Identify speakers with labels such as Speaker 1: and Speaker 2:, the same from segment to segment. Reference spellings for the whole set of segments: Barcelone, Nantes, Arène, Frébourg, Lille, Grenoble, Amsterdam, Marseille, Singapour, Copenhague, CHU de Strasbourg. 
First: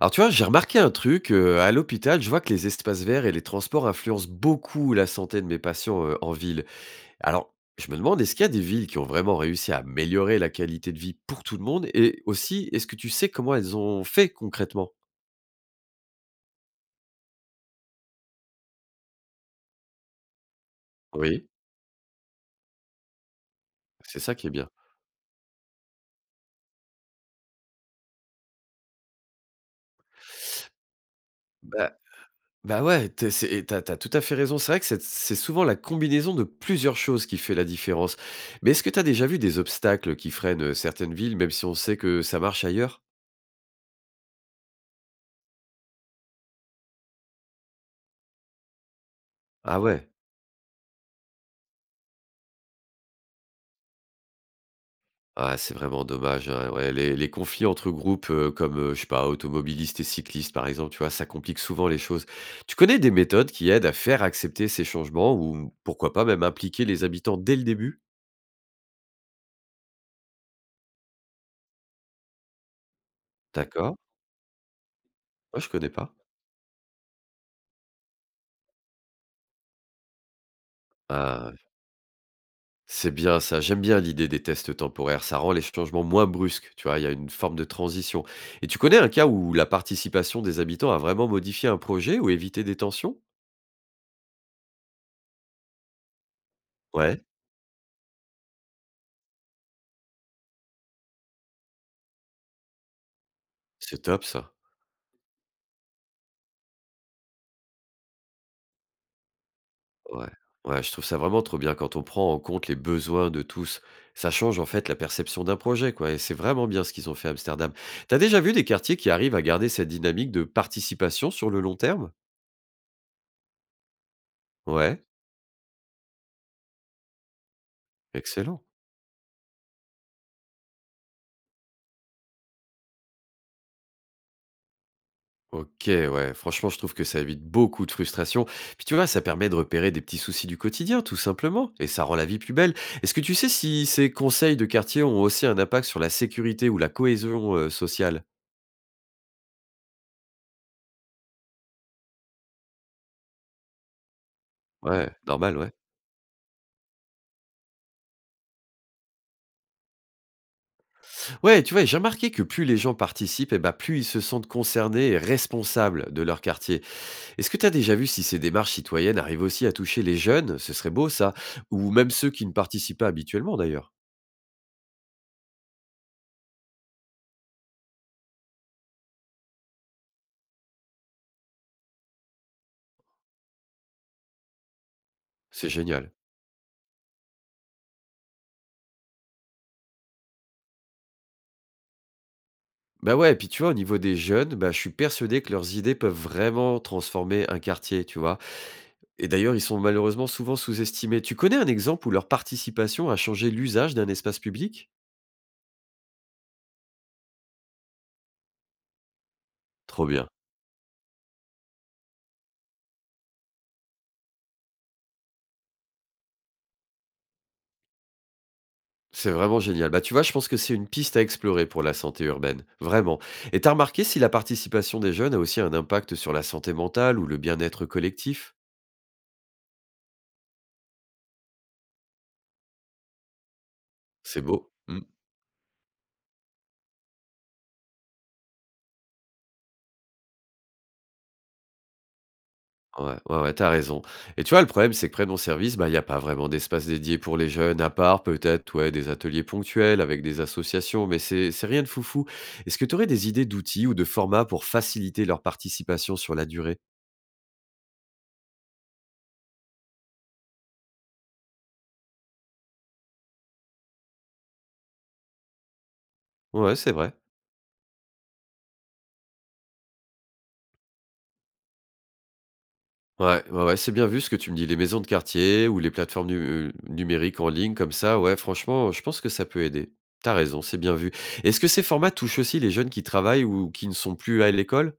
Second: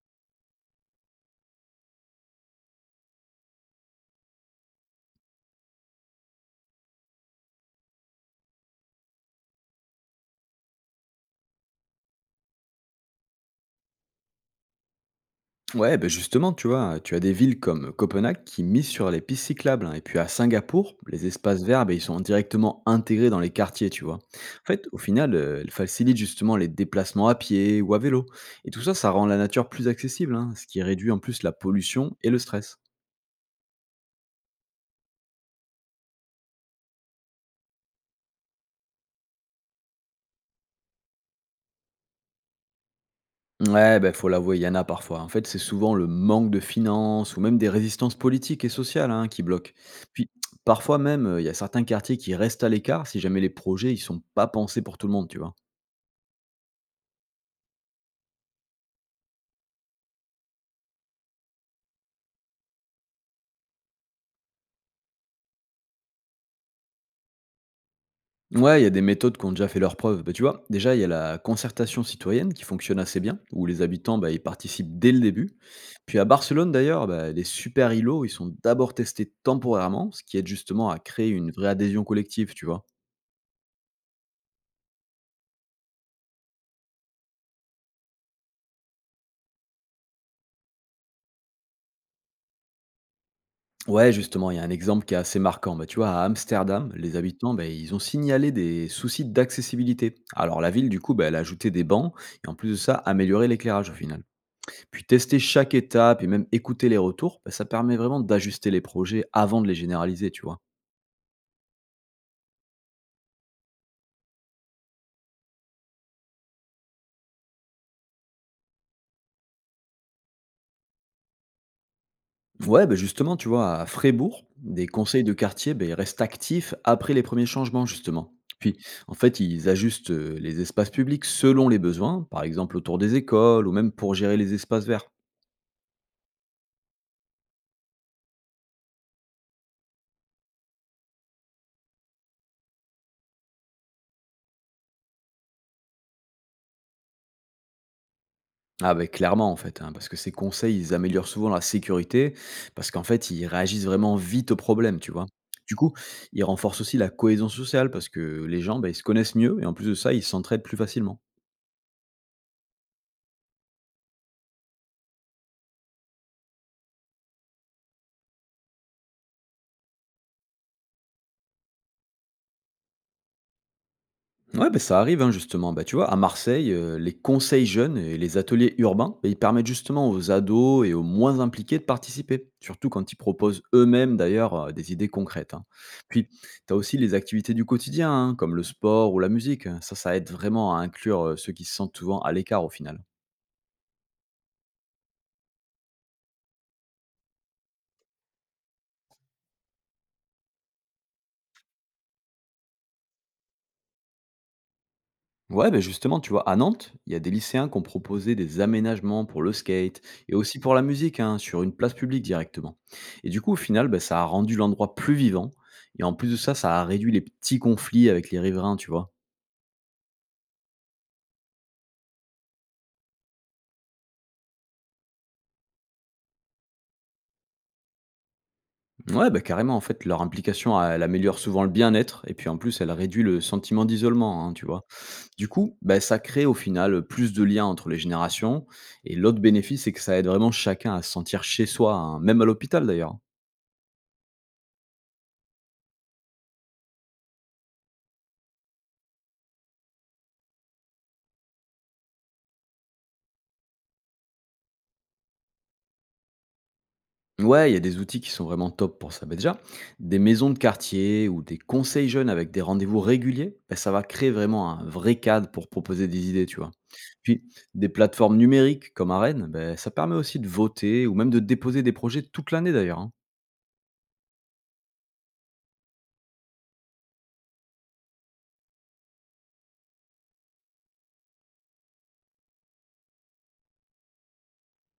Speaker 1: Alors tu vois, j'ai remarqué un truc, à l'hôpital, je vois que les espaces verts et les transports influencent beaucoup la santé de mes patients en ville. Alors, je me demande, est-ce qu'il y a des villes qui ont vraiment réussi à améliorer la qualité de vie pour tout le monde? Et aussi, est-ce que tu sais comment elles ont fait concrètement?
Speaker 2: Ouais, ben justement, tu vois, tu as des villes comme Copenhague qui misent sur les pistes cyclables, hein. Et puis à Singapour, les
Speaker 1: Oui,
Speaker 2: espaces verts, ben, ils sont directement intégrés dans les quartiers, tu vois.
Speaker 1: c'est ça qui est
Speaker 2: En
Speaker 1: bien.
Speaker 2: fait, au final, elles facilitent justement les déplacements à pied ou à vélo. Et tout ça, ça rend la nature plus accessible, hein, ce qui réduit en plus la
Speaker 1: Bah,
Speaker 2: pollution et le stress.
Speaker 1: bah ouais, et t'as tout à fait raison. C'est vrai que c'est souvent la combinaison de plusieurs choses qui fait la différence. Mais est-ce que t'as déjà vu des obstacles qui freinent certaines villes, même si on sait que ça marche ailleurs?
Speaker 2: Ouais, ben faut l'avouer, il y en a parfois. En fait, c'est souvent le manque de finances ou même des résistances politiques et sociales, hein, qui bloquent.
Speaker 1: Ah ouais.
Speaker 2: Puis parfois même, il y a certains quartiers qui restent à l'écart si jamais les projets ils sont pas pensés pour tout le monde, tu vois.
Speaker 1: Ah, c'est vraiment dommage, hein. Ouais, les conflits entre groupes, comme, je sais pas, automobilistes et cyclistes, par exemple, tu vois? Ça complique souvent les choses. Tu connais des méthodes qui aident à faire accepter ces changements ou pourquoi pas même impliquer les habitants dès le début?
Speaker 2: Ouais, il y a des méthodes qui ont déjà fait leurs preuves. Bah, tu vois, déjà, il y a la concertation citoyenne qui fonctionne assez bien, où les
Speaker 1: D'accord.
Speaker 2: habitants, bah, ils participent dès le début.
Speaker 1: Moi, je connais pas.
Speaker 2: Puis à Barcelone, d'ailleurs, bah, les super îlots, ils sont d'abord testés temporairement, ce qui aide justement à créer une
Speaker 1: Ah,
Speaker 2: vraie adhésion collective, tu vois.
Speaker 1: c'est bien ça. J'aime bien l'idée des tests temporaires. Ça rend les changements moins brusques, tu vois? Il y a une forme de transition, et tu connais un cas où la participation des habitants a vraiment modifié un projet ou évité des tensions?
Speaker 2: Ouais, justement, il y a un exemple qui est assez marquant. Bah, tu vois, à Amsterdam, les
Speaker 1: Ouais,
Speaker 2: habitants, bah, ils ont signalé des soucis d'accessibilité. Alors la ville, du coup, bah, elle a ajouté des bancs et en plus de ça, amélioré l'éclairage au
Speaker 1: c'est
Speaker 2: final.
Speaker 1: top ça.
Speaker 2: Puis tester chaque étape et même écouter les retours, bah, ça permet vraiment d'ajuster les projets avant de les
Speaker 1: Ouais,
Speaker 2: généraliser, tu vois.
Speaker 1: ouais, je trouve ça vraiment trop bien quand on prend en compte les besoins de tous. Ça change en fait la perception d'un projet, quoi. Et c'est vraiment bien ce qu'ils ont fait à Amsterdam. T'as déjà vu des quartiers qui arrivent à garder cette dynamique de participation sur le long terme?
Speaker 2: Ouais, bah, justement, tu vois, à Frébourg, des
Speaker 1: Ouais,
Speaker 2: conseils de quartier, bah, ils restent actifs après les premiers changements, justement.
Speaker 1: excellent.
Speaker 2: Puis, en fait, ils ajustent les espaces publics selon les besoins, par exemple autour des écoles ou même pour gérer les espaces verts.
Speaker 1: Ok, ouais, franchement, je trouve que ça évite beaucoup de frustration. Puis tu vois, ça permet de repérer des petits soucis du quotidien, tout simplement, et ça rend la vie plus belle. Est-ce que tu sais si ces conseils de quartier ont aussi un impact sur la sécurité ou la cohésion sociale?
Speaker 2: Ah ben clairement en fait, hein, parce que ces conseils, ils améliorent souvent la sécurité, parce qu'en fait, ils réagissent vraiment vite aux problèmes, tu
Speaker 1: Ouais,
Speaker 2: vois?
Speaker 1: normal, ouais.
Speaker 2: Du coup, ils renforcent aussi la cohésion sociale, parce que les gens, ben ils se connaissent mieux et en plus de ça, ils s'entraident plus facilement.
Speaker 1: Ouais, tu vois, j'ai remarqué que plus les gens participent, et ben plus ils se sentent concernés et responsables de leur quartier. Est-ce que tu as déjà vu si ces démarches citoyennes arrivent aussi à toucher les jeunes? Ce serait beau ça. Ou même ceux qui ne participent pas habituellement d'ailleurs.
Speaker 2: Ouais, bah, ça arrive, hein, justement. Bah, tu vois, à Marseille, les conseils jeunes et les ateliers urbains, bah, ils permettent justement aux ados et aux moins impliqués de participer, surtout quand ils proposent eux-mêmes d'ailleurs des idées concrètes, hein.
Speaker 1: C'est génial.
Speaker 2: Puis, tu as aussi les activités du quotidien, hein, comme le sport ou la musique. Ça aide vraiment à inclure ceux qui se sentent souvent à l'écart au final.
Speaker 1: Bah ouais, et puis tu vois, au niveau des jeunes, bah, je suis persuadé que leurs idées peuvent vraiment transformer un quartier, tu vois. Et d'ailleurs, ils sont malheureusement souvent sous-estimés. Tu connais un exemple où leur participation a changé l'usage d'un espace public?
Speaker 2: Ouais, ben justement, tu vois, à Nantes, il y a des lycéens qui ont proposé des aménagements pour le skate
Speaker 1: Trop bien.
Speaker 2: et aussi pour la musique, hein, sur une place publique directement. Et du coup, au final, ben ça a rendu l'endroit plus vivant. Et en plus de ça, ça a réduit les petits conflits avec les riverains, tu vois.
Speaker 1: C'est vraiment génial. Bah, tu vois, je pense que c'est une piste à explorer pour la santé urbaine, vraiment. Et t'as remarqué si la participation des jeunes a aussi un impact sur la santé mentale ou le bien-être collectif?
Speaker 2: Ouais, ben carrément, en fait, leur implication, elle améliore souvent le bien-être et puis en plus, elle réduit le sentiment
Speaker 1: C'est
Speaker 2: d'isolement, hein, tu
Speaker 1: beau.
Speaker 2: vois.
Speaker 1: Mm.
Speaker 2: Du coup, ben ça crée au final plus de liens entre les générations. Et l'autre bénéfice, c'est que ça aide vraiment chacun à se sentir chez soi, hein, même à l'hôpital d'ailleurs,
Speaker 1: Ouais,
Speaker 2: hein.
Speaker 1: ouais, ouais, t'as raison. Et tu vois, le problème, c'est que près de mon service, bah, il n'y a pas vraiment d'espace dédié pour les jeunes, à part peut-être, ouais, des ateliers ponctuels avec des associations, mais c'est rien de foufou. Est-ce que tu aurais des idées d'outils ou de formats pour faciliter leur participation sur la durée?
Speaker 2: Ouais, il y a des outils qui sont vraiment top pour ça. Mais déjà, des maisons de quartier ou des conseils jeunes avec des rendez-vous réguliers, ben, ça va créer vraiment un vrai cadre pour proposer des idées, tu vois.
Speaker 1: Ouais, c'est vrai.
Speaker 2: Puis, des plateformes numériques comme Arène, ben, ça permet aussi de voter ou même de déposer des projets toute l'année d'ailleurs, hein.
Speaker 1: Ouais, ouais, ouais, c'est bien vu ce que tu me dis. Les maisons de quartier ou les plateformes numériques en ligne comme ça, ouais, franchement, je pense que ça peut aider. T'as raison, c'est bien vu. Est-ce que ces formats touchent aussi les jeunes qui travaillent ou qui ne sont plus à l'école?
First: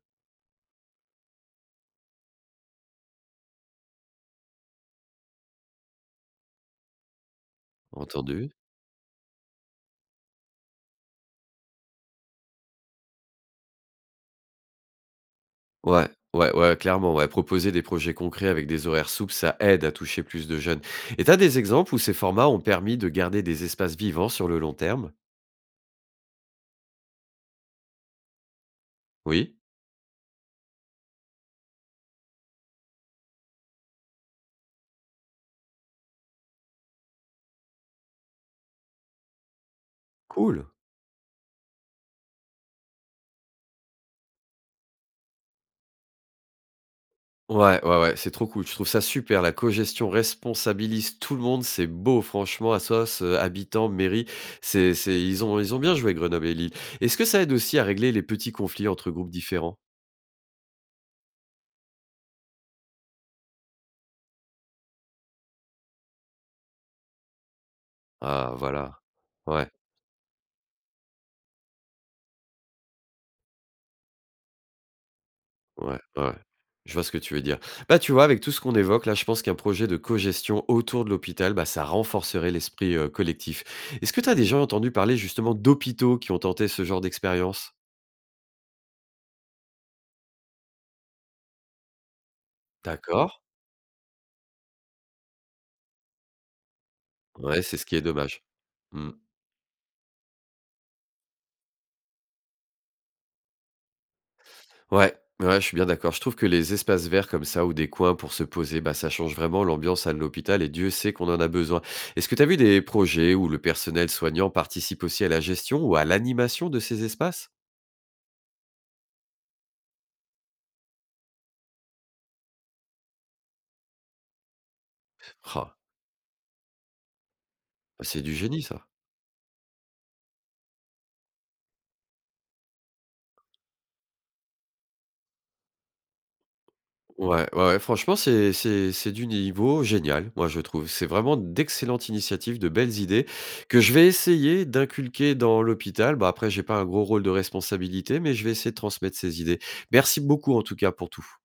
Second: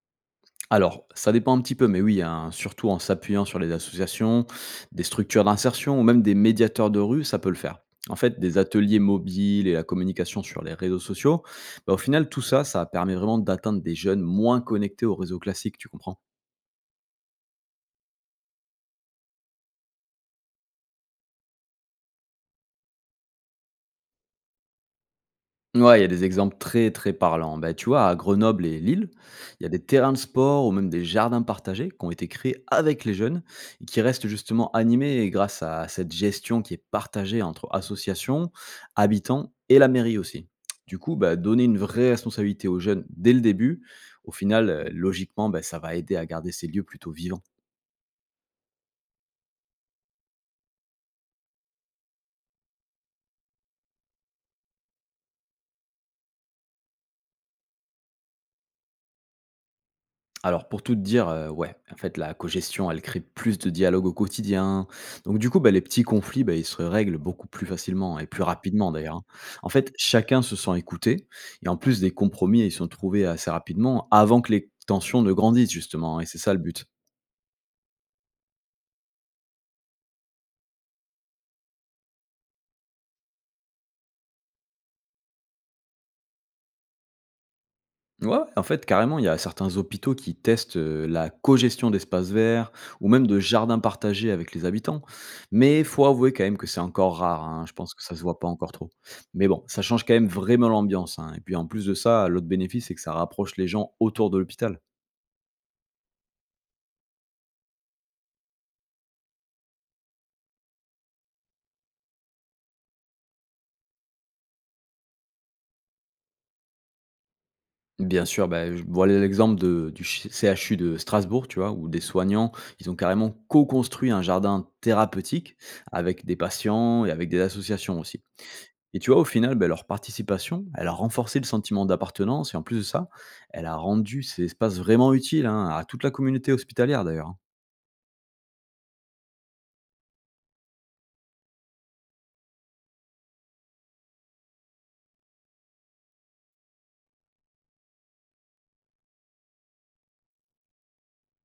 Speaker 2: Alors, ça dépend un petit peu, mais oui, hein, surtout en s'appuyant sur les associations, des structures d'insertion ou même des médiateurs de rue, ça peut le faire. En fait,
Speaker 1: Entendu.
Speaker 2: des ateliers mobiles et la communication sur les réseaux sociaux, bah, au final, tout ça, ça permet vraiment d'atteindre des jeunes moins connectés aux réseaux classiques, tu
Speaker 1: Ouais,
Speaker 2: comprends?
Speaker 1: ouais, ouais, clairement, ouais. Proposer des projets concrets avec des horaires souples, ça aide à toucher plus de jeunes. Et t'as des exemples où ces formats ont permis de garder des espaces vivants sur le long terme?
Speaker 2: Ouais, il y a des exemples très, très parlants. Bah, tu vois, à Grenoble et Lille,
Speaker 1: Oui?
Speaker 2: il y a des terrains de sport ou même des jardins partagés qui ont été créés avec les jeunes et qui restent justement animés grâce à cette gestion qui est partagée entre associations, habitants et la mairie aussi.
Speaker 1: Cool.
Speaker 2: Du coup, bah, donner une vraie responsabilité aux jeunes dès le début, au final, logiquement, bah, ça va aider à garder ces lieux plutôt vivants.
Speaker 1: Ouais, ouais, ouais, c'est trop cool. Je trouve ça super. La cogestion responsabilise tout le monde. C'est beau, franchement. Assos, habitants, mairie, c'est ils ont bien joué Grenoble et Lille. Est-ce que ça aide aussi à régler les petits conflits entre groupes différents?
Speaker 2: Alors pour tout te dire, ouais, en fait la cogestion, elle crée plus de dialogue au quotidien. Donc du coup, bah, les petits conflits, bah, ils se règlent beaucoup plus facilement et plus
Speaker 1: Ah
Speaker 2: rapidement
Speaker 1: voilà.
Speaker 2: d'ailleurs, hein. En
Speaker 1: Ouais,
Speaker 2: fait, chacun se sent écouté et en plus des compromis, ils sont trouvés assez rapidement avant que les tensions ne grandissent
Speaker 1: ouais,
Speaker 2: justement, hein,
Speaker 1: ouais,
Speaker 2: et
Speaker 1: ouais.
Speaker 2: c'est ça le but.
Speaker 1: Je vois ce que tu veux dire. Bah, tu vois, avec tout ce qu'on évoque là, je pense qu'un projet de cogestion autour de l'hôpital, bah, ça renforcerait l'esprit, collectif. Est-ce que tu as déjà entendu parler justement d'hôpitaux qui ont tenté ce genre d'expérience?
Speaker 2: Ouais, ouais, en fait, carrément, il y a certains hôpitaux qui testent la co-gestion d'espaces verts ou même
Speaker 1: D'accord.
Speaker 2: de jardins partagés avec les habitants. Mais faut avouer quand même que c'est encore rare,
Speaker 1: Ouais,
Speaker 2: hein. Je
Speaker 1: c'est ce
Speaker 2: pense
Speaker 1: qui est
Speaker 2: que ça se voit
Speaker 1: dommage.
Speaker 2: pas encore trop.
Speaker 1: Mmh.
Speaker 2: Mais bon, ça change quand même vraiment l'ambiance, hein. Et puis en plus de ça, l'autre bénéfice, c'est que ça rapproche les gens autour de l'hôpital.
Speaker 1: Ouais, ouais, je suis bien d'accord. Je trouve que les espaces verts comme ça ou des coins pour se poser, bah, ça change vraiment l'ambiance à l'hôpital et Dieu sait qu'on en a besoin. Est-ce que tu as vu des projets où le personnel soignant participe aussi à la gestion ou à l'animation de ces espaces?
Speaker 2: Bien sûr, bah, je vois l'exemple du CHU de Strasbourg, tu vois, où des soignants, ils ont carrément co-construit un jardin thérapeutique
Speaker 1: Ah,
Speaker 2: avec des patients et avec des associations aussi.
Speaker 1: c'est du génie ça.
Speaker 2: Et tu vois, au final, bah, leur participation, elle a renforcé le sentiment d'appartenance et en plus de ça, elle a rendu ces espaces vraiment utiles, hein, à toute la communauté hospitalière d'ailleurs.
Speaker 1: Ouais, ouais, ouais, franchement, c'est du niveau génial, moi je trouve. C'est vraiment d'excellentes initiatives, de belles idées que je vais essayer d'inculquer dans l'hôpital. Bah, après, j'ai pas un gros rôle de responsabilité, mais je vais essayer de transmettre ces idées. Merci beaucoup en tout cas pour tout.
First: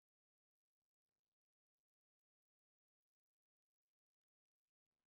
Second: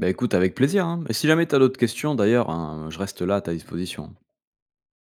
Speaker 2: Bah écoute, avec plaisir, hein. Et si jamais tu as d'autres questions, d'ailleurs, hein, je reste là à ta disposition.